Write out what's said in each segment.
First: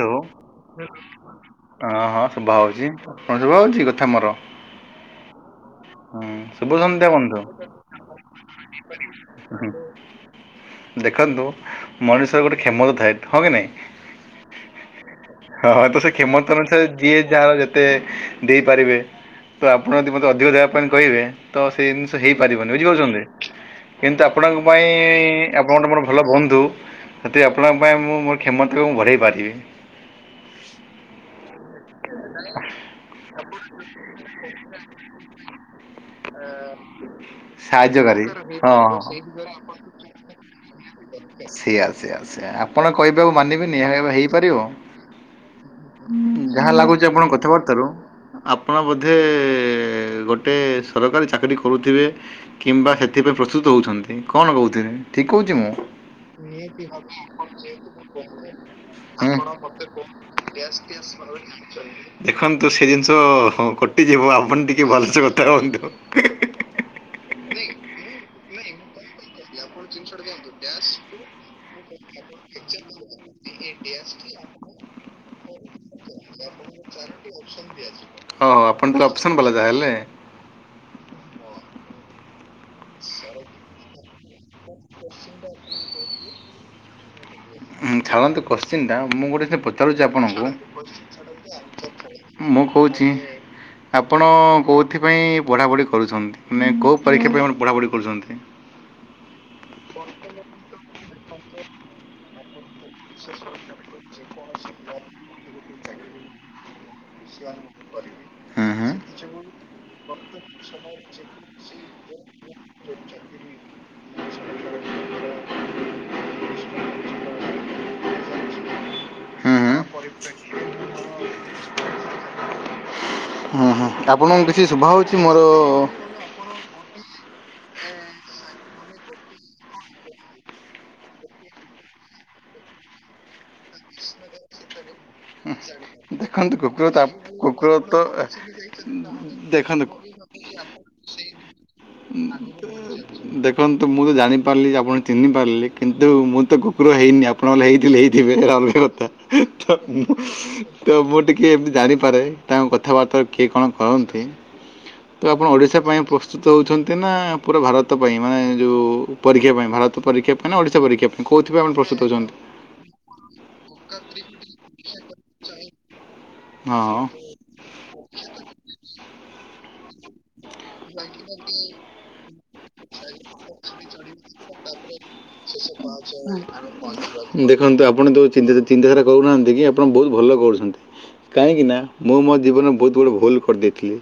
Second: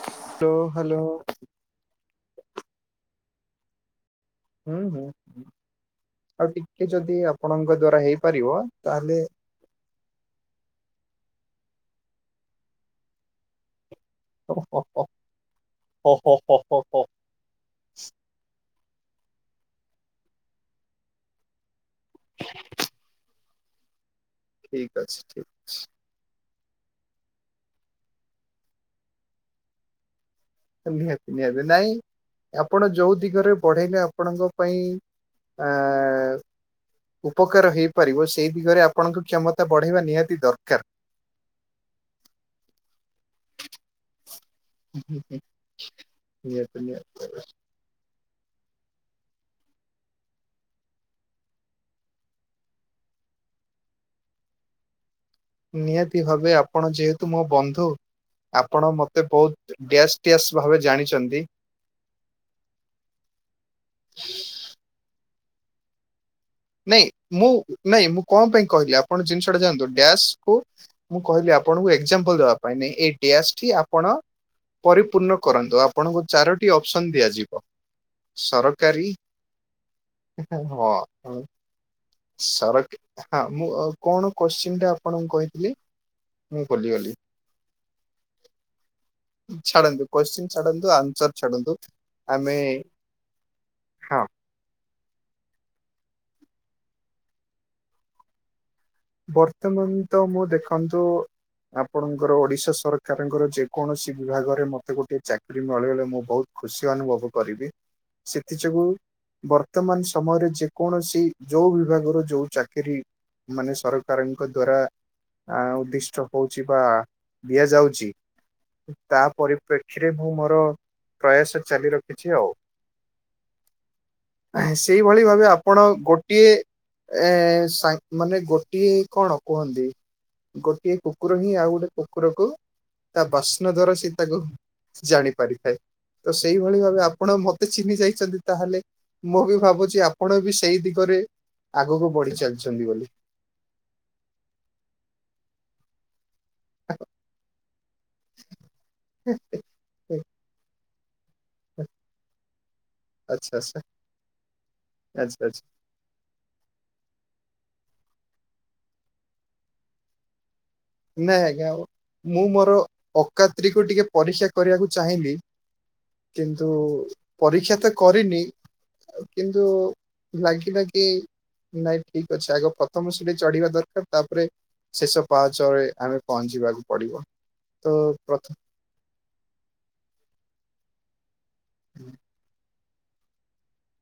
Hello hello hello ହଁ ହଁ ସୁଭା ହଉଛି କଣ ସୁଭା ହଉଛି କଥା ମୋର? ହୁଁ ହୁଁ। ହୁଁ ଆଉ ଶୁଭ ଟିକେ ସନ୍ଧ୍ୟା ଯଦି ବନ୍ଧୁ ଆପଣଙ୍କ ଦ୍ଵାରା ହେଇପାରିବ ତାହେଲେ ହୁଁ, ଦେଖନ୍ତୁ ମଣିଷର ଗୋଟେ କ୍ଷମତା ଥାଏ ହଁ କି ନାଇଁ। ହ ହଁ ତ ସେ କ୍ଷମତା ଅନୁସାରେ ଯିଏ ଯାହାର ଯେତେ ଦେଇପାରିବେ। ତ ଆପଣ ଯଦି ମତେ ଅଧିକ ଦେବା ପାଇଁ କହିବେ ତ ସେଇ ଜିନିଷ ହେଇପାରିବନି ବୁଝିପାରୁଛନ୍ତି। କିନ୍ତୁ ଆପଣଙ୍କ ପାଇଁ ଠିକ ଅଛି ଠିକ ଆପଣଙ୍କ ଅଛି ଗୋଟେ ମୋର ଭଲ ବନ୍ଧୁ। ସତିକି ଆପଣଙ୍କ ପାଇଁ ମୁଁ ମୋର କ୍ଷମତାକୁ ମୁଁ ବଢେଇ ପାରିବି। ନିହାତି ନିହାତି ନାଇଁ। ଆପଣ ଯୋଉ ଦିଗରେ ବଢେଇଲେ ଆପଣଙ୍କ ପାଇଁ ଆ [inaudible] ଉପକାର ସାହାଯ୍ୟକାରୀ ହେଇପାରିବ ସେଇ ହଁ ଦିଗରେ ହଁ ଆପଣଙ୍କ କ୍ଷମତା ବଢେଇବା ନିହାତି ଦରକାର। ସେଆ ସେଆ ସେଆ ସେ ଆପଣ କହିବେ ଆଉ ମାନିବେନି ହେଇ ଯାହା ନିହାତି ଲାଗୁଛି ନିହାତି ଆପଣ କଥାବାତ୍ତାରୁ ଆପଣ ବୋଧେ ଏ ଗୋଟେ ସରକାରୀ ଚାକିରୀ କରୁଥିବେ କିମ୍ବା ସେଥିପାଇଁ ପ୍ରସ୍ତୁତ ହେଉଛନ୍ତି କଣ କହୁଥିବେ? ଠିକ୍ କହୁଛି ମୁଁ। [unintelligible] ନିହାତି ଭାବେ ଆପଣ ଯେହେତୁ ମୋ ବନ୍ଧୁ ଆପଣ ମତେ ବହୁତ ଡ୍ୟାସ୍ ଡ୍ୟାସ୍ ଭାବେ ଜାଣିଛନ୍ତି ଦେଖନ୍ତୁ ସେ ଜିନିଷ ହ କଟିଯିବ, ଆପଣ ଟିକେ ଭଲସେ କଥା ହୁଅନ୍ତୁ। ନାଇଁ ମୁଁ ନାଇଁ ମୁଁ କଣ ପାଇଁ କହିଲି ଆପଣ [unintelligible] ହ ହୋ ଜିନିଷ ଆପଣଙ୍କୁ ଏକ୍ଜାମ୍ପଲ ଦେବା ପାଇଁ ନାଇଁ ଏଇ ଡ୍ୟାସ୍ ଟି ଆପଣ ପରିପୂର୍ଣ୍ଣ କରନ୍ତୁ ଆପଣଙ୍କୁ ଚାରୋଟି ଅପସନ ଦିଆଯିବ ଆପନ ତ ଅପସନ ଵାଲା ଜା ହେଲେ। ହ-ହ-ହଁ। ସରକ ହଁ ମୁଁ କଣ କୋଶ୍ଚିନ୍ ଟା ଆପଣଙ୍କୁ କହିଥିଲି? ମୁଁ ଭୁଲିଗଲି। ହୁଁ ଛାଲନ୍ତୁ କୋଶ୍ଚିିନ ଟା, ମୁଁ ଗୋଟେ ସେ ଛାଡନ୍ତୁ ପଚାରୁଛି ଆପଣଙ୍କୁ। କୋଶ୍ଚିନ୍ ଛାଡନ୍ତୁ ଆନ୍ସର ଛାଡନ୍ତୁ ଆମେ ମୁଁ କହୁଛି ହଁ ଆପଣ କହୁ ସେଥିପାଇଁ ପଢ଼ାପଢ଼ି କରୁଛନ୍ତି, ମାନେ କୋଉ ପରୀକ୍ଷା ପାଇଁ ପଢ଼ାପଢ଼ି କରୁଛନ୍ତି? ବର୍ତ୍ତମାନ ତ ମୁଁ ଦେଖନ୍ତୁ, ଆପଣଙ୍କର ଓଡିଶା ସ ସରକାରଙ୍କର ଯେକୌଣସି ବିଭାଗରେ ମୋତେ ଗୋଟିଏ ଚାକିରି ମଳି ବଳେ ମୁଁ ବହୁତ ଖୁସ ଅନୁଭବ କରିବି ହୁଁ ସେଥିଯୋଗୁଁ ହୁଁ। ବର୍ତ୍ତମାନ ସମୟରେ ଯେକୌଣସି ଯୋଉ ଭି ବିଭାଗର ଯୋଉ ଚାକିରୀ, ମାନେ ସରକାରଙ୍କ ଦ୍ଵାରା ଆ ଉଦ୍ଦିଷ୍ଟ ହଉଛି ବା ଦିଆଯାଉଚି ତା ହୁଁ ହୁଁ। ପରିପ୍ରେକ୍ଷୀରେ ମୁଁ ମୋର ପ୍ରୟାସ ଚାଲି ରଖିଛି ଆଉ। ହୁଁ ହୁଁ ଆପଣଙ୍କୁ କିଛି ହେଁ ଶୁଭା ହଉଛି ସେଇଭଳି ମୋର ଭାବେ ଆପଣ ଗୋଟିଏ ଏ ସା ମାନେ ଗୋଟିଏ କଣ କୁହନ୍ତି? ଗୋଟିଏ କୁକୁର ହିଁ ଆଉ ଗୋଟେ କୁକୁରକୁ ତା ବାସ୍ନା ଦ୍ଵାରା ସେ ତାକୁ ଜାଣି ପାରିଥାଏ। ତ ଦେଖନ୍ତୁ ସେଇଭଳି କୁକୁର ତ ଭାବେ ଆପଣ ମତେ କୁକୁର ତ ଚିହ୍ନି ଯାଇଛନ୍ତି, ତାହେଲେ ମୁଁ ବି ଦେଖନ୍ତୁ ଭାବୁଛି ଆପଣ ବି ସେଇ ଦିଗ ରେ ଆଗକୁ ବଢି ଚାଲିଛନ୍ତି ବୋଲି। ଦେନ୍ତୁ ମୁଁ ତ ଜାଣିପାରିଲି ଯେ ଆପଣ ଚିହ୍ନିପାରିଲେ, କିନ୍ତୁ ମୁଁ ତ କୁକୁର ହେଇନି ଆପଣ ନ ହେଇଥିଲେ ହେଇଥିବେ, ହେତ ଅଲଗା କଥା ତ ମୁଁ ତ ମୁଁ ଟିକେ କିଏ ଏମିତି ଜାଣିପାରେ, ତାଙ୍କ କଥାବାର୍ତ୍ତାାରେ କିଏ ଆଚ୍ଛା କଣ ଆଚ୍ଛା କରନ୍ତି? ତ ଆଚ୍ଛା ଆପଣ ଆଚ୍ଛା ଓଡିଶା ପାଇଁ ପ୍ରସ୍ତୁତ ହଉଛନ୍ତି ନା ପୁରା ଭାର ରତ ପାଇଁ ମାନେ ଯୋଉ ପରୀକ୍ଷା ପାଇଁ ଭାରତ ପରୀକ୍ଷା ପାଇଁ ନା ଓଡ଼ିଶା ପରୀକ୍ଷା ପାଇଁ ନାଇଁ କେଉଁଥିପାଇଁ ଆଜ୍ଞା ଆପଣ ପ୍ରସ୍ତୁତ ହେଉଛନ୍ତି ମୁଁ ମୋର ଅକାତ୍ରିକୁ ଟିକେ ପରୀସ୍ୟା କରିବାକୁ ଚାହିଁଲି। ଁ କିନ୍ତୁ ପରୀକ୍ଷା ତ କରିନି, କିନ୍ତୁ ଲାଗିଲା କି ନାଇଁ ଠିକ ଅଛି, ଆଗ ପ୍ରଥମ ସିଡି ଚଢିବା ଦରକାର ତାପରେ ଶେଷ ପା ତ ଦେଖନ୍ତୁ ଆପଣ ତୋ ପ୍ରଥମ ଚିନ୍ଦା ଚିନ୍ତାଧାରା କରୁନାହାନ୍ତି କି ଆପଣ ବହୁତ ଭଲ କରୁଛନ୍ତି। କାହିଁକି ନା, ମୁଁ ମୋ ଜୀବନରେ ବହୁତ ଗୁଡ଼େ ଭୁଲ କରିଦେଇଥିଲି।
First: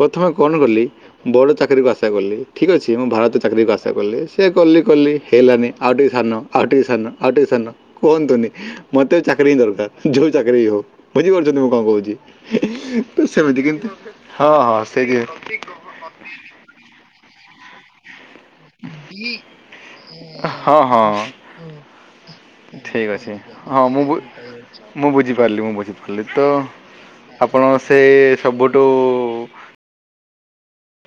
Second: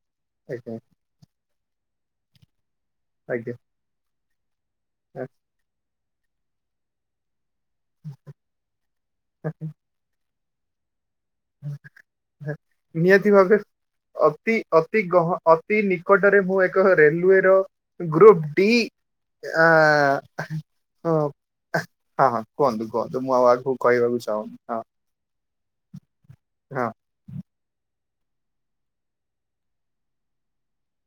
ପ୍ରଥମ କଣ ଆଜ୍ଞା କଲି ବଡ଼ ଚାକିରିକୁ ଆଶା କଲି ଠିକ୍ ଅଛି। ମୁଁ ଭାରତ ଚାକିରୀ ଆଜ୍ଞା। କୁ ଆଶା କଲି। ସେ କଲି କଲି ହେଲାନି ଆଉି ଟିକେ ସାନ ଆଉ ଟିକି ସାନ ଆଉ ଟିକେ ସାନ କୁହନ୍ତୁନି ମତେ ଚାକିରୀ ହିଁ ଦରକାର, ଯୋଉ ଚାକିରୀ ହଉ। ବୁଝିପାରୁଛନ୍ତି ମୁଁ କଣ କହୁଛି, ତ ନିହାତି ଭାବେ ସେମିତି କିନ୍ତୁ ହଁ ଅତି ହଁ। ଅତି ସେଇ ଗହ ଅତି ନିକଟରେ ମୁଁ ଏକ ରେଲୱେର ଗ୍ରୁପ ଡି ଆ ହଁ ହଁ। ହଁ ହଁ କୁହନ୍ତୁ ଠିକ କୁହନ୍ତୁ ମୁଁ ଅଛି ଆଉ ଆଗକୁ ହଁ ମୁଁ ବୁ କହିବାକୁ ଚାହୁଁନି ହଁ ମୁଁ ବୁଝିପାରିଲି ମୁଁ ବୁଝି ଖାଲି ତ ହଁ ଆପଣ ସେ ସବୁଠୁ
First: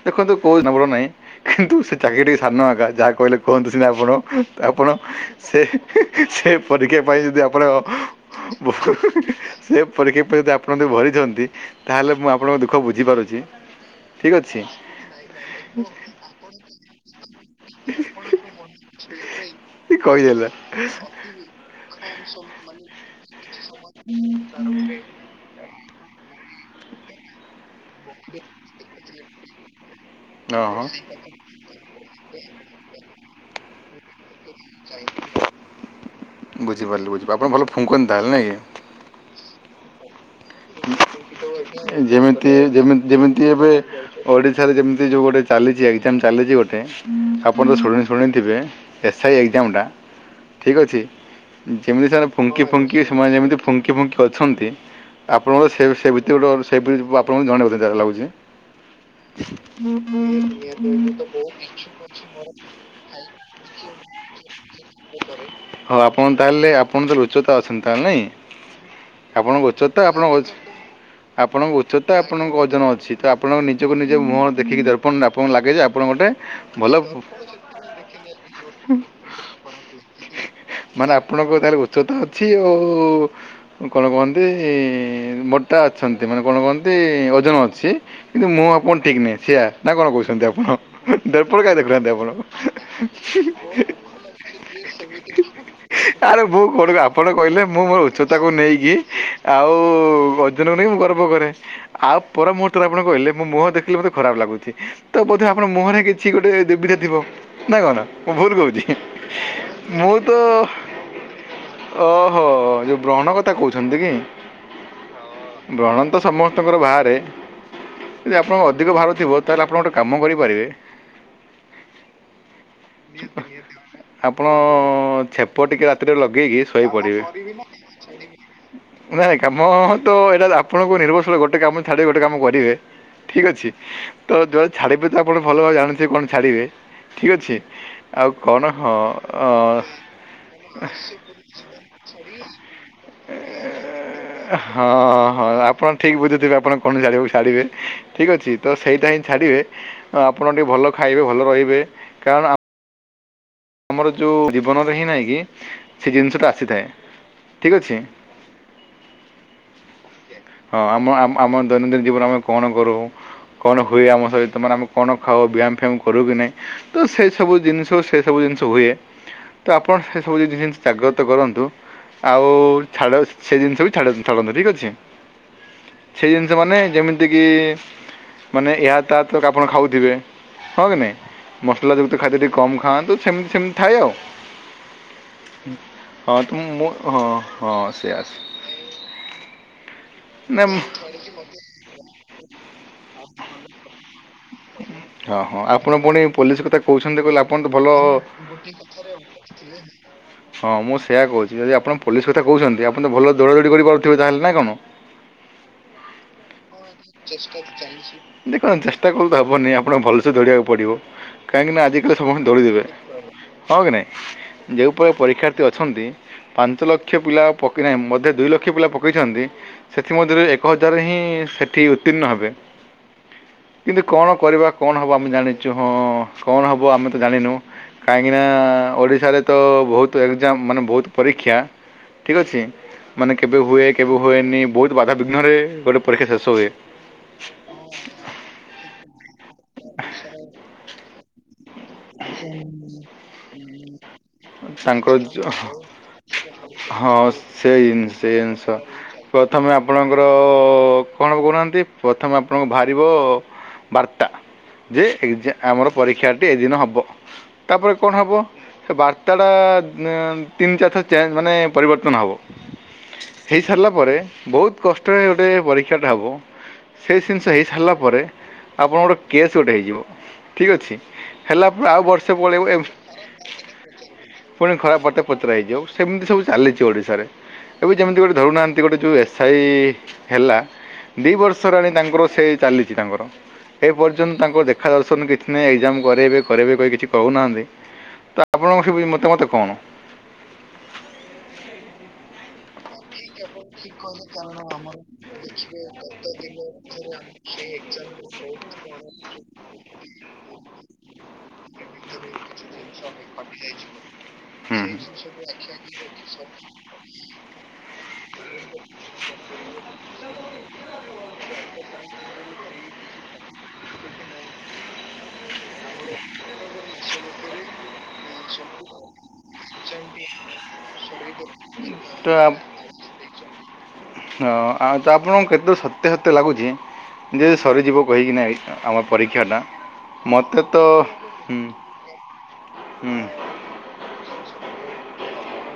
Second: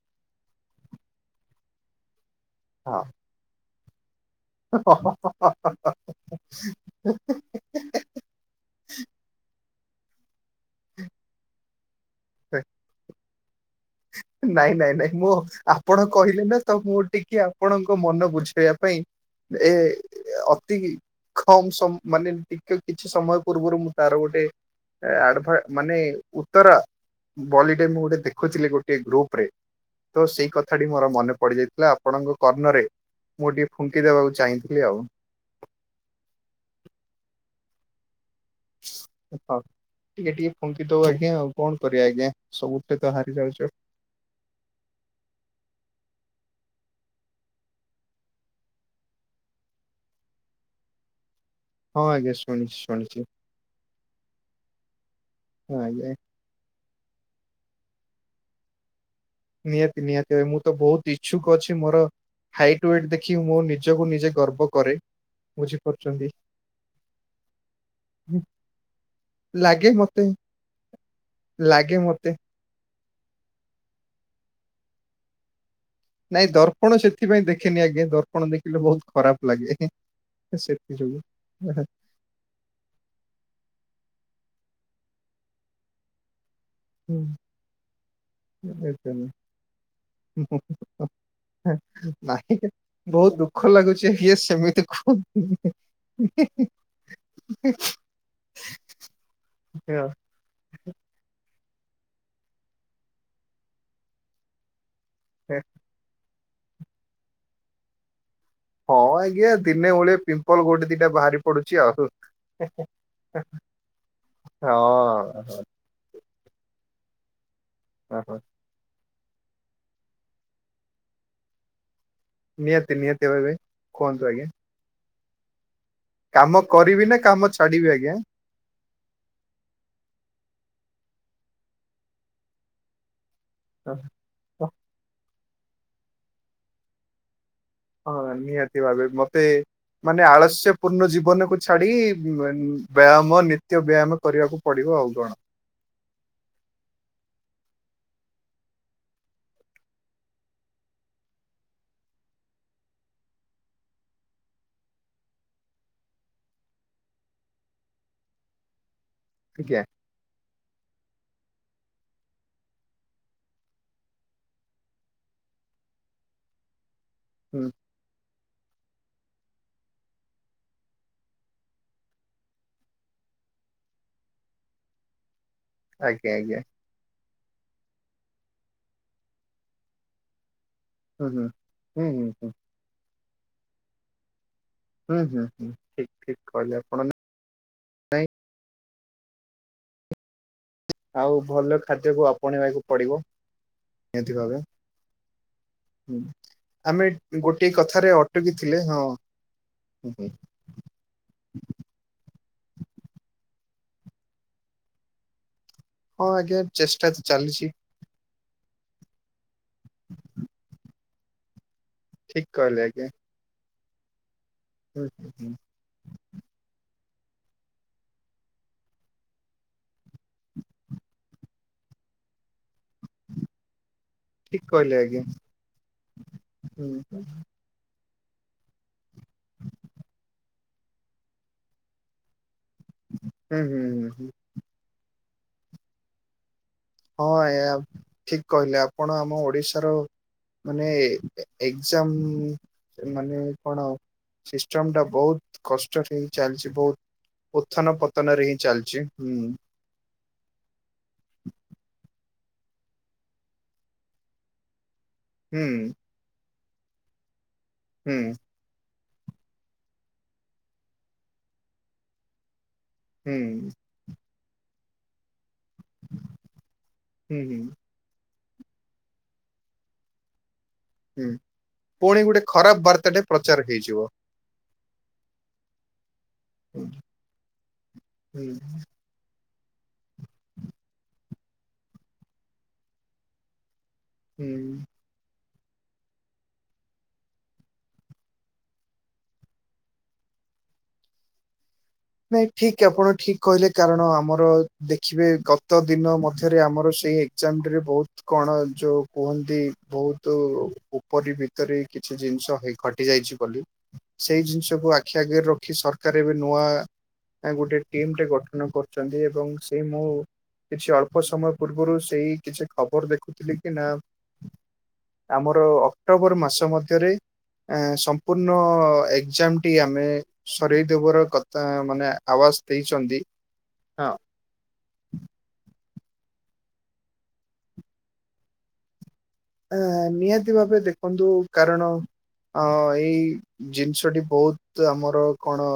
ଦେଖନ୍ତୁ କୋଉ ନମ୍ବର ନାହିଁ, କିନ୍ତୁ ସେ ଚାକିରି ସାନ ନ ଆଙ୍କା ହଁ। ଯାହା କହିଲେ କୁହନ୍ତୁ ସିନା ଆପଣ। ଆପଣ ସେ ସେ ପରୀକ୍ଷା ପାଇଁ ଯଦି ଆପଣ। [unintelligible] ପରୀକ୍ଷା ଯଦି ଆପଣ ଯଦି ଭରିଛନ୍ତି ତାହେଲେ ମୁଁ ଆପଣଙ୍କ ଦୁଃଖ ବୁଝିପାରୁଛି। ଠିକ୍ ଅଛି ନାଇଁ ନାଇଁ ନାଇଁ ମୁଁ ଆପଣ କହିଲେ ନା ତ ମୁଁ ଟିକେ ଆପଣଙ୍କ ମନ ବୁଝେଇବା ପାଇଁ ଏ କହିଦେଲେ ଅତି କମ ସମ ମାନେ ଟିକେ କିଛି ସମୟ ପୂର୍ବରୁ ମୁଁ ତାର ଗୋଟେ ଆଡଭା ମାନେ ଉତ୍ତର ବଲିଟେ ମୁଁ ଗୋଟେ ଦେଖୁଥିଲି, ଗୋଟ ଟେ ଗ୍ରୁପ ରେ ତ ସେଇ ହଁ ହଁ କଥାଟି ମୋର ମନେ ପଡି ଯାଇଥିଲା। ଆପଣଙ୍କ କର୍ଣ୍ଣରେ ମୁଁ ଟିକେ ଫୁଙ୍କି ଦେବାକୁ ଚାହେଁ। ବୁଝିପାରିଲି, ବୁଝିପାରିଲି, ଆପଣ ଭଲ ଫୁଙ୍କନ୍ତି! ତାହେଲେ ନାଇଁ କି [inaudible] ଟିକେ ଟିକେ ଫୁଙ୍କିଦଉ ଆଜ୍ଞା ଆଉ। କଣ କରିବା ଆଜ୍ଞା ଯେମିତି ସବୁଥିରେ ଯେମିତି ତ ହାରି ଯେମିତି ଯାଉଛ। ଏବେ ଓଡିଶାରେ ଯେମିତି ଯୋଉ ଗୋଟେ ଚାଲିଛି ଏକ୍ଜାମ ଚାଲିଛି ଗୋଟେ? ଆପଣ ତ ଶୁଣି ଶୁଣିଥିବେ ଏସ୍ ଆଇ ଏକ୍ଜାମ ଟା? ଠିକ୍ ଅଛି? ହଁ ଯେମିତି ସେମାନେ ଆଜ୍ଞା ଫୁଙ୍କି ଶୁଣିଛି ଫୁଙ୍କି ଶୁଣିଛି ସେମାନେ ଯେମିତି ଫୁଙ୍କି ଫୁଙ୍କି ଅଛନ୍ତି। ଆପଣଙ୍କର ହଁ ସେ ସେ ଆଜ୍ଞା [unintelligible] ନିହାତି ନିହାତି। ମୁଁ ତ ବହୁତ ଇଚ୍ଛୁକ ଅଛି ମୋର ହାଇଟ୍, ୱଟ୍ ଦେଖି ମୋ ନିଜକୁ ନିଜେ ଗର୍ବ କରେ। ହଉ ଆପଣ ବୁଝିପାରୁଛନ୍ତି। ତାହେଲେ ଆପଣ ତାହେଲେ ଉଚ୍ଚତା ଅଛନ୍ତି ତାହେଲେ ନାଇଁ? ଆପଣଙ୍କ ଲାଗେ ଉଚ୍ଚତା ମତେ ଆପଣଙ୍କ [unintelligible] ଆପଣଙ୍କ ଲାଗେ ଉଚ୍ଚତା ମତେ ଆପଣଙ୍କ ଓଜନ ଅଛି ତ। ଆପଣଙ୍କ ନିଜକୁ ନିଜ ମୁହଁ ଦେଖିକି ଦର୍ପଣ ଆପଣଙ୍କୁ ଲାଗେ ଯେ ଆପଣ ଗୋଟେ ନାଇଁ ଦର୍ପଣ ଭଲ ସେଥିପାଇଁ ଦେଖେନି ଆଜ୍ଞା। ଦର୍ପଣ ଦେଖିଲେ ବହୁତ ଖରାପ ଲାଗେ। ସେଥି ମାନେ ଆପଣଙ୍କ ତାହେଲେ ଯୋଗୁ। ଉଚ୍ଚତା ଅଛି ଆଉ କଣ କୁହ ଆ ମୋଟା ଅଛନ୍ତି। ମାନେ କଣ କହନ୍ତି ଓଜନ ଅଛି। କିନ୍ତୁ ମୁହଁ ଆପଣଙ୍କର ଠିକ ନାହିଁ ସିଆ ନା କଣ କହୁଛନ୍ତି ଆପଣ? ଦର୍ପଣ କାଇଁ ଦେଖୁନାହାନ୍ତି ଆପଣ ନାଇଁ ବହୁତ ଦୁଃଖ ଲାଗୁଛି ଇଏ ସେମିତି କୁହନ୍ତୁନି। ଆରେ ମୁଁ କଣ ଆପଣ କହିଲେ ମୁଁ ମୋର ଉଚ୍ଚତାକୁ ନେଇକି ଆଉ ଓଜନ ମୁଁ ଗର୍ବ କରେ। ଆଉ ପର ମୁହୂର୍ତରେ ଆପଣ କହିଲେ, ମୋ ମୁହଁ ଦେଖିଲେ ମତେ ଖରାପ ଲାଗୁଛି। ତ ବୋଧେ ଆପଣଙ୍କ ମୁହଁରେ କିଛି ଗୋଟେ ଦୁବିଧା ଥିବ। ନାଁ କଣ? ମୁଁ ଭୁଲ କହୁଛି? ହଁ ଆଜ୍ଞା ଦିନେ ମୁଁ ଓଳିଏ ତ ପିମ୍ପଲ ଗୋଟେ ଦିଟା ବାହାରି ପଡୁଛି ଆଉ। ଓହୋ ଯୋଉ ବ୍ର ବ୍ରଣ କଥା କହୁଛନ୍ତି କି? ହଁ। ବ୍ରଣ ତ ସମସ୍ତଙ୍କର ବାହାରେ, ଯଦି ଓହୋ ଆପଣ ଅଧିକ ବାହାରୁ ଥିବ ତାହେଲେ ଆପଣ ଗୋଟେ କାମ କରିପାରିବେ? ନିହାତି ନିହାତି ଭାବେ କୁହନ୍ତୁ ଆପଣ ଆଜ୍ଞା। ଛେପ ଟିକେ ରା ରାତିରେ ଲଗେଇକି କାମ ଶୋଇ କରିବି ନା ପଡିବେ। କାମ ଛାଡିବି ଆଜ୍ଞା? ନାଇଁ କାମ ତ ଏଇଟା ଆପଣଙ୍କୁ ନିର୍ଭରଶୀଳ ଗୋଟେ କାମ ଛାଡି ଗୋଟେ କାମ କରିବେ। ଠିକ ଅଛି? ତ ଯୋଉଗୁଡା ଛାଡିବେ ତ ଆପଣ ଭଲ ଭାବେ ଜାଣିଥିବେ କଣ ଛାଡିବେ? ଠିକ ଅଛି। ଆଉ ହଁ କ'ଣ ନିହାତି ହଁ ଭାବେ, ମତେ ଅଁ, ମାନେ ଆଳସ୍ୟ ପୂର୍ଣ୍ଣ ଜୀବନକୁ ଛାଡି ଉମ୍ ବ ବ୍ୟାୟାମ ନିତ୍ୟ ବ୍ୟାୟାମ କରିବାକୁ ପଡେ। ହଁ, ହଁ, ଆପଣ ଠିକ ବୁଝିଥିବେ ଆପଣ କଣ ଜାଣିବା [unintelligible] ବେ ଠିକ୍ ଅଛି। ତ ସେଇଟା ହିଁ ଛାଡ଼ିବେ ଆପଣ ଟିକେ ଭଲ ଖାଇବେ ଭଲ ରହିବେ, କାରଣ ଆମ ଆମର ଯୋଉ ଜୀବନରେ ହିଁ ନାହିଁ କି? ସେ ଜିନିଷ ଟା ଆସିଥାଏ ଠିକ ଅଛି। [inaudible] ଆଜ୍ଞା। ହଁ ଆମ ଆମ ଦୈନନ୍ଦିନ ଜୀବନରେ ଆମେ କଣ କରୁ? କଣ ହୁଏ ଆମ ସହିତ ମାନେ ଆମେ କଣ ଖାଉ? ବ୍ୟାୟାମ ଫ୍ୟାୟାମ କରୁ କି ନାଇଁ? ତ ସେସବୁ ହୁଁ ଜିନିଷ ସେ ସବୁ ଜିନିଷ ହୁଏ। ତ ଆପଣ ସେ ସବୁ ଜିନିଷ ଜାଗ୍ରତ କରନ୍ତୁ। ଆଉ ଛାଡ ସେ ଜିନିଷ ବି ଛାଡ଼ନ୍ତୁ ଛାଡ଼ନ୍ତୁ। ଠିକ୍ ଅଛି। ଆଜ୍ଞା ସେଇ ଜିନିଷ ଆଜ୍ଞା ମାନେ ଯେମିତି କି? ମାନେ ଏହା ତା ତ ଆପଣ ଖାଉଥିବେ? ହଁ କି ହୁଁ ହୁଁ। ନାଇଁ ମସଲା ହୁଁ ଯୁକ୍ତ ହୁଁ ଖାଦ୍ୟ ହୁଁ ଟିକେ କମ୍ ଖାଆନ୍ତୁ। ସେମିତି ସେମିତି ଥାଏ ଆଉ। ହୁଁ ହୁଁ ହୁଁ ଠିକ ଠିକ ହଁ ତୁ କହିଲେ ମୁଁ ଆପଣ। ହଁ ହଁ ସେଇଆ। ଆଉ ଭଲ ଖାଦ୍ୟକୁ ଆପଣେଇବାକୁ ପଡ଼ିବ ନିହାତି ଭାବେ। ହଁ ହଁ ଆପଣ ପୁଣି ପୋଲିସ କଥା ଆମେ କହୁଛନ୍ତି କହିଲେ ଆପଣ ଗୋଟିଏ ତ ଭଲ କଥାରେ ଅଟକି ଥିଲେ ହଁ। ହୁଁ ହଁ ମୁଁ ସେଇଆ କହୁଛି ଯଦି ଆପଣ ପୋଲିସ୍ କଥା କହୁଛନ୍ତି ଆପଣ ତ ଭଲ ଦୌଡ଼ା ଦୌଡ଼ି କରିପାରୁଥିବେ ତାହେଲେ ନା କଣ? ହଁ ଆଜ୍ଞା ଚେଷ୍ଟା ତ ଚାଲିଚି। ଦେଖନ୍ତୁ ଚେଷ୍ଟା କଲେ ତ ହେବନି ଆପଣଙ୍କୁ ଭଲସେ ଧରିବାକୁ ପଡ଼ିବ କାହିଁକିନା ଠିକ [unintelligible] କହିଲେ ଦେବେ ଆଜ୍ଞା। ହଁ କି ନାଇଁ? ଯେଉଁ ହୁଁ ପରି ହୁଁ ପରୀକ୍ଷାର୍ଥୀ ଅଛନ୍ତି ପାଞ୍ଚ ଲ ଲକ୍ଷ ପିଲା ପକେଇନାହିଁ ମଧ୍ୟ ଦୁଇ ଲକ୍ଷ ପିଲା ପକେଇଚନ୍ତି। ସେଥି ମଧ୍ୟରୁ ଏକ ହଜାର ହିଁ ସେଠି ଉତ୍ତୀର୍ଣ୍ଣ ହେବେ। କିନ୍ତୁ କଣ ଠିକ କରିବା କହିଲେ କଣ ହବ ଆଜ୍ଞା ଆମେ ଜାଣିଚୁ ହଁ କଣ ହୁଁ ହବ ଆମେ ହୁଁ ତ ଜାଣିନୁ। କାହିଁକିନା ଓଡ଼ିଶାରେ ତ ବହୁତ୍ ଏକ୍ଜାମ୍ ମାନେ ବହୁତ୍ ପରୀକ୍ଷା ଠିକ୍ ଅଛି। ମାନେ କେବେ ହୁଁ ହୁଏ ହୁଁ କେବେ ହୁଁ। ହୁଏନି ବହୁତ୍ ବାଧାାବିଘ୍ନ ରେ ଗୋଟେ ପରୀକ୍ଷା ଶେଷ ହୁଏ। ହଁ ଆଜ୍ଞା ଠିକ୍ କହିଲେ ଆପଣ ଆମ ଓଡ଼ିଶାର ମାନେ ଏ [unintelligible] ମାନେ କଣ? ସିଷ୍ଟମ୍ ଟା ତାଙ୍କର ବହୁତ୍ କଷ୍ଟରେ [unintelligible] ଚାଲିଛି ବହୁତ୍ ହଁ ସେ ଉଥନ ଜିନିଷ ସେ ପତନ ରେ ହିଁ ଜିନିଷ ଚାଲିଛି। ପ୍ରଥମେ ଆପଣଙ୍କର କଣ କହୁନାହାନ୍ତି? ପ୍ରଥମେ ଆପଣଙ୍କୁ ବାହାରିବ ବାର୍ତ୍ତା ଯେ ଏ ହୁଁ ଆମର ପରୀକ୍ଷା ଏଇଦିନ ହବ। ତାପରେ କଣ ହୁଁ ହବ ସେ ବା [unintelligible] ତିନି ଚାରିଥର ଚେଞ୍ଜ ମାନେ ପରିବର୍ତ୍ତନ ହେବ। ହୁଁ ହେଇସାରିଲା ପରେ ବହୁତ୍ କଷ୍ଟରେ ଗୋଟେ ପରୀକ୍ଷା ଟା ହବ ସେ ହୁଁ ଜିନିଷ ହେଇ ସାରିଲା ପରେ ଆପଣଙ୍କର କେସ୍ ଗୋଟେ ହେଇଯିବ ଠିକ୍ ଅଛି ହେଲା ଫୁଣି ଗୋଟେ ଖରାପ ବାର୍ତ୍ତାଟେ ପ୍ରଚାର ହେଇ ଫୁଣି [unintelligible] ପତ୍ର ହେଇଯିବ ସେମିତି ସବୁ ଚାଲିଛି ହୁଁ ଓଡ଼ିଶାରେ। ଏବେ ଯେମିତି ଗୋଟେ ହୁଁ ଧରୁନାହାନ୍ତି ଗୋଟେ ଯୋଉ ଏ ସେଇ ହେଲା ଦୁଇ ବର୍ଷ [unintelligible] ତାଙ୍କର ସେଇ ଚାଲିଛି ତାଙ୍କର। ଏ ପର୍ଯ୍ୟନ୍ତ ତାଙ୍କ ହୁଁ। ଦେଖା ଦର୍ଶନ କିଛି ନାହିଁ ଏକ୍ଜାମ୍ କରାଇବେ। ଘରେ ବି କେହିକିଛି କହୁନାହାନ୍ତି ତ ଆପଣଙ୍କ ମତା ମତ କଣ? [unintelligible] ନାଇଁ ଠିକ୍ ଆପଣ ଠିକ୍ କହିଲେ କାରଣ ଆମର ଦେଖିବେ ଗତ ଦିନ ମଧ୍ୟରେ ଆମର ସେଇ [unintelligible] ରେ ବହୁତ୍ କଣ ଯୋଉ କୁହନ୍ତି ବହୁତ୍ ଉପରି ଭିତରେ କିଛି ଜି ଜିନିଷ ହେଇ ଘଟି ଯାଇଛି ବୋଲି ସେଇ ଜିନିଷକୁ ଆଖି ଆଗରେ ରଖି ସରକାର ଏବେ ନୂଆ ଗୋଟେ ଟିମ୍ ଟେ ଗଠନ କରୁଛନ୍ତି ଏବଂ ସେ ମୁଁ କିଛି ଅଳ୍ପ ସମୟ ପୂର୍ବରୁ ସେଇ କିଛି ଖବର ଦେଖୁଥିଲି କି ନା ମୁଁ ଆର ଅକ୍ଟୋବର ମାସ ମଧ୍ୟରେ ଆ ସମ୍ପୂର୍ଣ୍ଣ ଏକ୍ଜାମ୍ ଟି ଆମେ ସରେଇ ଦେବାର କ ମାନେ ହୁଁ ତ ଆବାଜ୍ ଦେଇଛନ୍ତି। ହଁ ଆଉ ତ ଆପଣଙ୍କୁ କେତେ ସତ୍ୟା ସତ୍ୟ ଲାଗୁଛି ଯେ ସରିଯିବ କହିକିନା [unintelligible] ଆ ନିହାତି ମୋତେ ଭାବେ ତ ଦେଖନ୍ତୁ ହୁଁ କାରଣ ଅ ହୁଁ ଏଇ ଜିନିଷଟି ବହୁତ୍ ଆମର କଣ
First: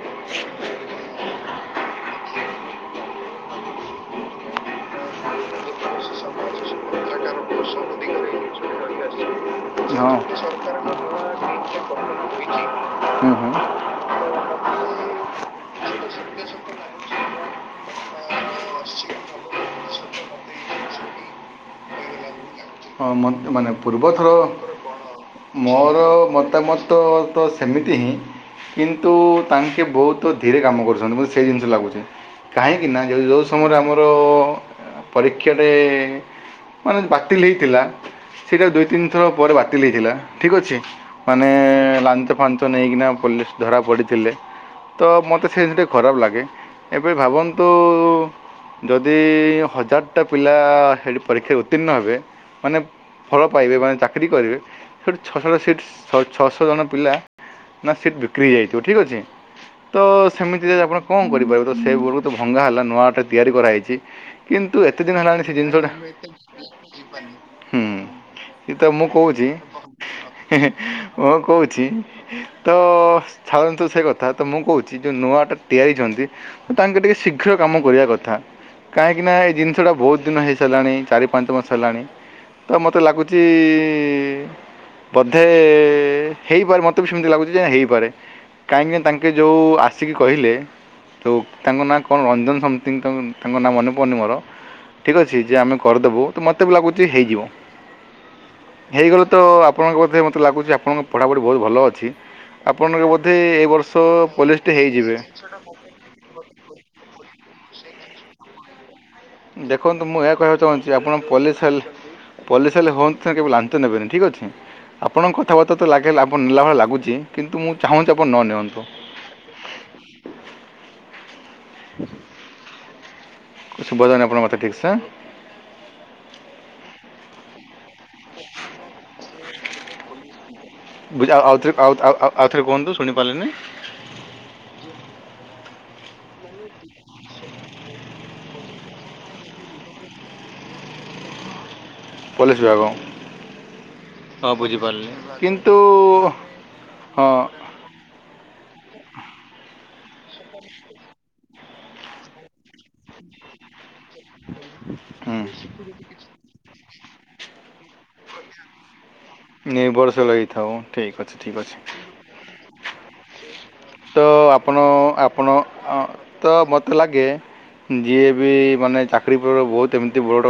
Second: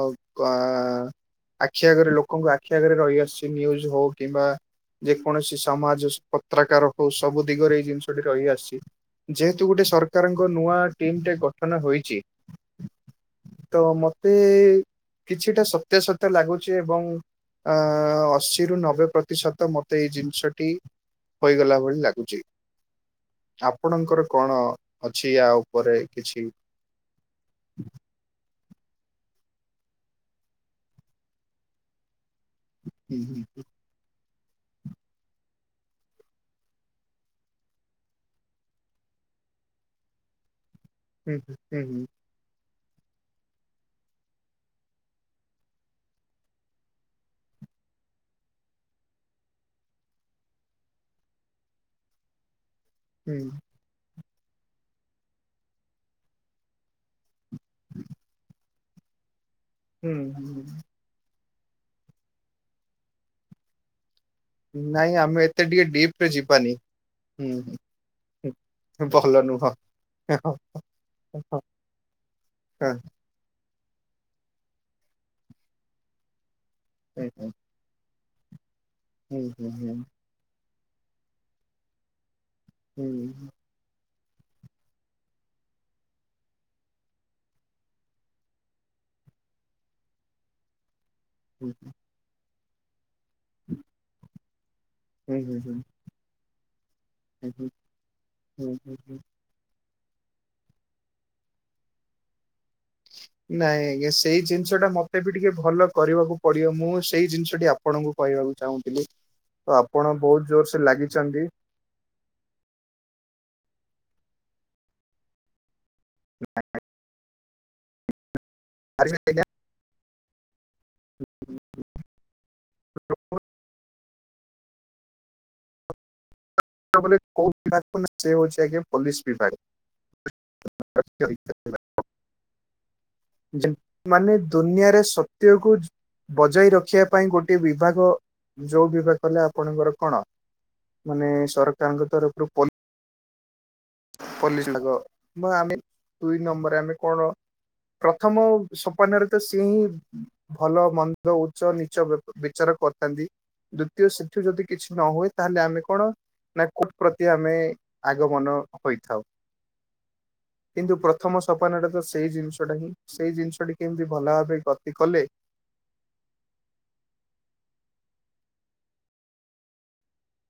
ଆ ଆଖି ଆଗରେ ଲୋକଙ୍କୁ ଆଖି ଆଗରେ ରହିଆସିଛି ନିୟୁଜ୍ ହଉ କିମ୍ବା ଯେକୌଣସି ସମାଜ, ପତ୍ରାକାର ହଉ ସବୁ ଦିଗରେ ଏଇ ଜିନିଷଟି ରହିଆସିଛି। ଯେହେତୁ ଗୋଟେ ହଁ ସରକାରଙ୍କ ନୂଆ ଟିମ୍ ଟେ ଗଠନ ହୋଇଛି। ହୁଁ ହୁଁ ତ ମତେ କିଛିଟା ସତ୍ୟା ସ ତ ଲାଗୁଛି ଏବଂ ଅ ଅଶିରୁ ନବେ ପ୍ରତିଶତ ମତେ ଏଇ ଜିନିଷ ହୋଇଗଲା ଭଳି ଲାଗୁଛି। ହଁ ମ ମାନେ ଆପଣଙ୍କର ପୂର୍ବଥର କଣ ଅଛି ୟା ଉପରେ ମୋର କିଛି? ମତାମତ ତ ସେମିତି କିନ୍ତୁ ତାଙ୍କେ ବହୁତ ଧୀରେ କାମ କରୁଛନ୍ତି ମତେ ସେଇ ଜିନିଷ ଲାଗୁଛି। କାହିଁକିନା ଯେ ହୁଁ ଯୋଉ ଯେଉଁ ସମୟରେ ଆମର ପରୀକ୍ଷାଟେ ମାନେ ବାକ ବାତିଲ ହୋଇଥିଲା ସେଇଟା ଦୁଇ ତିନି ଥର ପରେ ବାତିଲ ହୋଇଇଥିଲା ଠିକ୍ ଅଛି। ହୁଁ ମାନେ ହୁଁ ହୁଁ ଲାଞ୍ଚ ଫାଞ୍ଚ ନେଇକିନା ପୋଲିସ ଧରା ପଡିଥିଲେ। ତ ମତେ ସେ ଜିନିଷ ଟା ଖରାପ ଲାଗେ ଏବେ ଭାବନ୍ତୁ। ଯଦି ହଜାରଟା ପିଲା ହେ ପରୀକ୍ଷାରେ ଉତ୍ତୀର୍ଣ୍ଣ ହେବେ। ମାନେ ହୁଁ ଫଳ ପାଇବେ ମାନେ ତା ଚାକିରି କରିବେ ସେଇଠୁ ଛଅଶହଟ ସିଟ୍ ଛଅଶହ ଜଣ ପିଲା ନା ସିଟ୍ ବିକ୍ରି ଯାଇଛି। ଠିକ୍ ଅଛି ତ ହୁଁ ହୁଁ ସେମିତି ରେ ହୁଁ ଆପଣ କଣ କରିପାରିବେ। ତ ସେ ବହୁତ ଭଙ୍ଗା ହେଲା ନୂଆଟେ ତିଆରି କରାଯହୋଇଛି। କିନ୍ତୁ ହୁଁ ଏତେ ନାଇଁ ଦିନ ହେଲାଣି ଆମେ ସେ ଏତେ ଜିନିଷ ଟିକେ ଟା ଡିପ ରେ ଯିବାନି ହୁଁ ଏଇ ହୁଁ। ତମକୁ ଭଲ କହୁଛି। ନୁହଁ ହୁଁ ହେଁ ହୁଁ ଏଁ ମୁଁ କହୁଛି ତ ଭାବନ୍ତୁ ସେ କଥା ତ ମୁଁ କହୁଛି ଯେଉଁ ନୂଆଟା ତିଆରିଛନ୍ତି ତାଙ୍କେ ଟିକେ ହୁଁ ଶୀଘ୍ର କାମ କରିବା କଥା। କାହିଁକି ନା ଏଇ ହୁଁ ହୁଁ ଜିନିଷ ଟା ହୁଁ। ବହୁତ ଦିନ ହେଇ ସାରିଲାଣି ଚାରି ପାଞ୍ଚ ମାସ ହେଲାଣି। ଆଉ ମତେ ହୁଁ ଲାଗୁଛି। ବୋଧେ ହେଇପାରେ ମତେ ବି ସେମତି ଲାଗୁଛି ଯେ ହେଇପାରେ। କାହିଁକି ନା ତାଙ୍କେ ଯୋଉ ଆସିକି କହିଲେ। ତ ତାଙ୍କ ହୁଁ ନାଁ କଣ ରଞ୍ଜନ ସମତି ତାଙ୍କ ନାଁ ମନେପଡଡୁନି ମୋର। ଠିକ ଅଛି ହୁଁ ଯେ ହୁଁ ଆମେ କରିଦବୁ ତ ମତେ ବି ଲାଗୁଛି ହେଇଯିବ ହୁଁ ହୁଁ ହୁଁ ହୁଁ। ହେଇଗଲେ ତ ଆପଣଙ୍କ ବୋଧେ ମୋତେ ଲାଗୁଛି ଆପଣଙ୍କ ପଢ଼ାପଢ଼ି ବହୁତ ଭଲ ଅଛି। ଆପଣଙ୍କ ବୋଧେ। ଏ ନାଇଁ ବର୍ଷ ଆଜ୍ଞା ସେଇ ପୋଲିସ୍ଟେ ଜିନିଷ ଟା ହେଇଯିବେ ମତେ ବି ଟିକେ ଭଲ କରିବାକୁ ପଡିବ ମୁଁ ସେଇ ଜିନିଷଟି ଆପଣଙ୍କୁ କହିବାକୁ ଚାହୁଁ ଦେଖନ୍ତୁ ମୁଁ ଏହାୟ କହିବାକୁ ଚାହୁଁଛି ଆପଣ ଲାଗିଛନ୍ତି। ପୋଲିସ ହେଲେ ପୋଲିସ ହେଲେ ହୁଅନ୍ତୁ କେବେ ଲାଞ୍ଚ ନେବେନି ଠିକ ଅଛି ଆପଣଙ୍କ କଥାବାର୍ତ୍ତା ଲାଗ ଆପଣ ନେଲା ଭଳି ଲୁଛି କିନ୍ତୁ ମୁଁ ଚାହୁଁଛି ଆପଣ ନ ନିଅନ୍ତୁ। [unintelligible] ଟ ପ ଶୁଭାଯାଉନି ଆପଣଙ୍କ କଥା ଠିକସେ। କୋଉ ବିଭାଗକୁ ସେ ହଉଛି ଆଜ୍ଞ ପୋଲିସ ବିଭାଗ। ବଝଉଅ ଆଉଥରେ ଆଉ ଆ କୁହନ୍ତୁ। ଶୁଣିପାରିଲିନି ଯେ ମାନେ ଦୁନିଆରେ ସତ୍ୟକୁ। ବଜାଇ ରଖିବା ପାଇଁ ଗୋଟଏ ବିଭାଗ ଯୋଉ ବିଭାଗ କଲେ ଆପଣଙ୍କର କଣ ମାନେ ସରକାରଙ୍କ ତରଫରୁ ପୋଲିସ୍ ପଇ ବିଭାଗ ହଁ ପୋଲିସ ବୁଝିପାରିଲି ଗୁଡାକ ଆମେ କିନ୍ତୁ ଦୁଇ ନମ୍ବରରେ ଆମେ କଣ ହଁ ପ୍ରଥମ ସପନରେ ତ ସିଏ ହିଁ ଭଲ ମନ୍ଦ ଉଚ୍ଚ ନିଚ ବିଚାର କରିଥାନ୍ତି। ସେଠୁ ଯଦି କିଛି ନ ହୁଏ ହୁଁ ତାହେଲେ ଆମେ କଣ ନା କୋର୍ଟ ପ୍ରତି ଆମେ ଆଗମନ। ହୋଇଥାଉ ନିର୍ଭରଶୀଳ ହେଇଥାଉ କିନ୍ତୁ ଠିକ୍ ଅଛି ପ୍ରଥମ ଠିକ୍ ଅଛି ସପନା ଟା ତ ସେଇ ଜିନିଷ ଟା ହିଁ। ସେଇ ଜିନିଷଟି। କେମିତି ତ ଭଲ ଭାବେ ଆପଣ ଗତି କଲେ ଆପଣ ତ ମତେ ଲାଗେ ଯିଏ ବି ମାନେ ଚାକିରୀରେ ବହୁତ ଏମିତି ବଡ଼।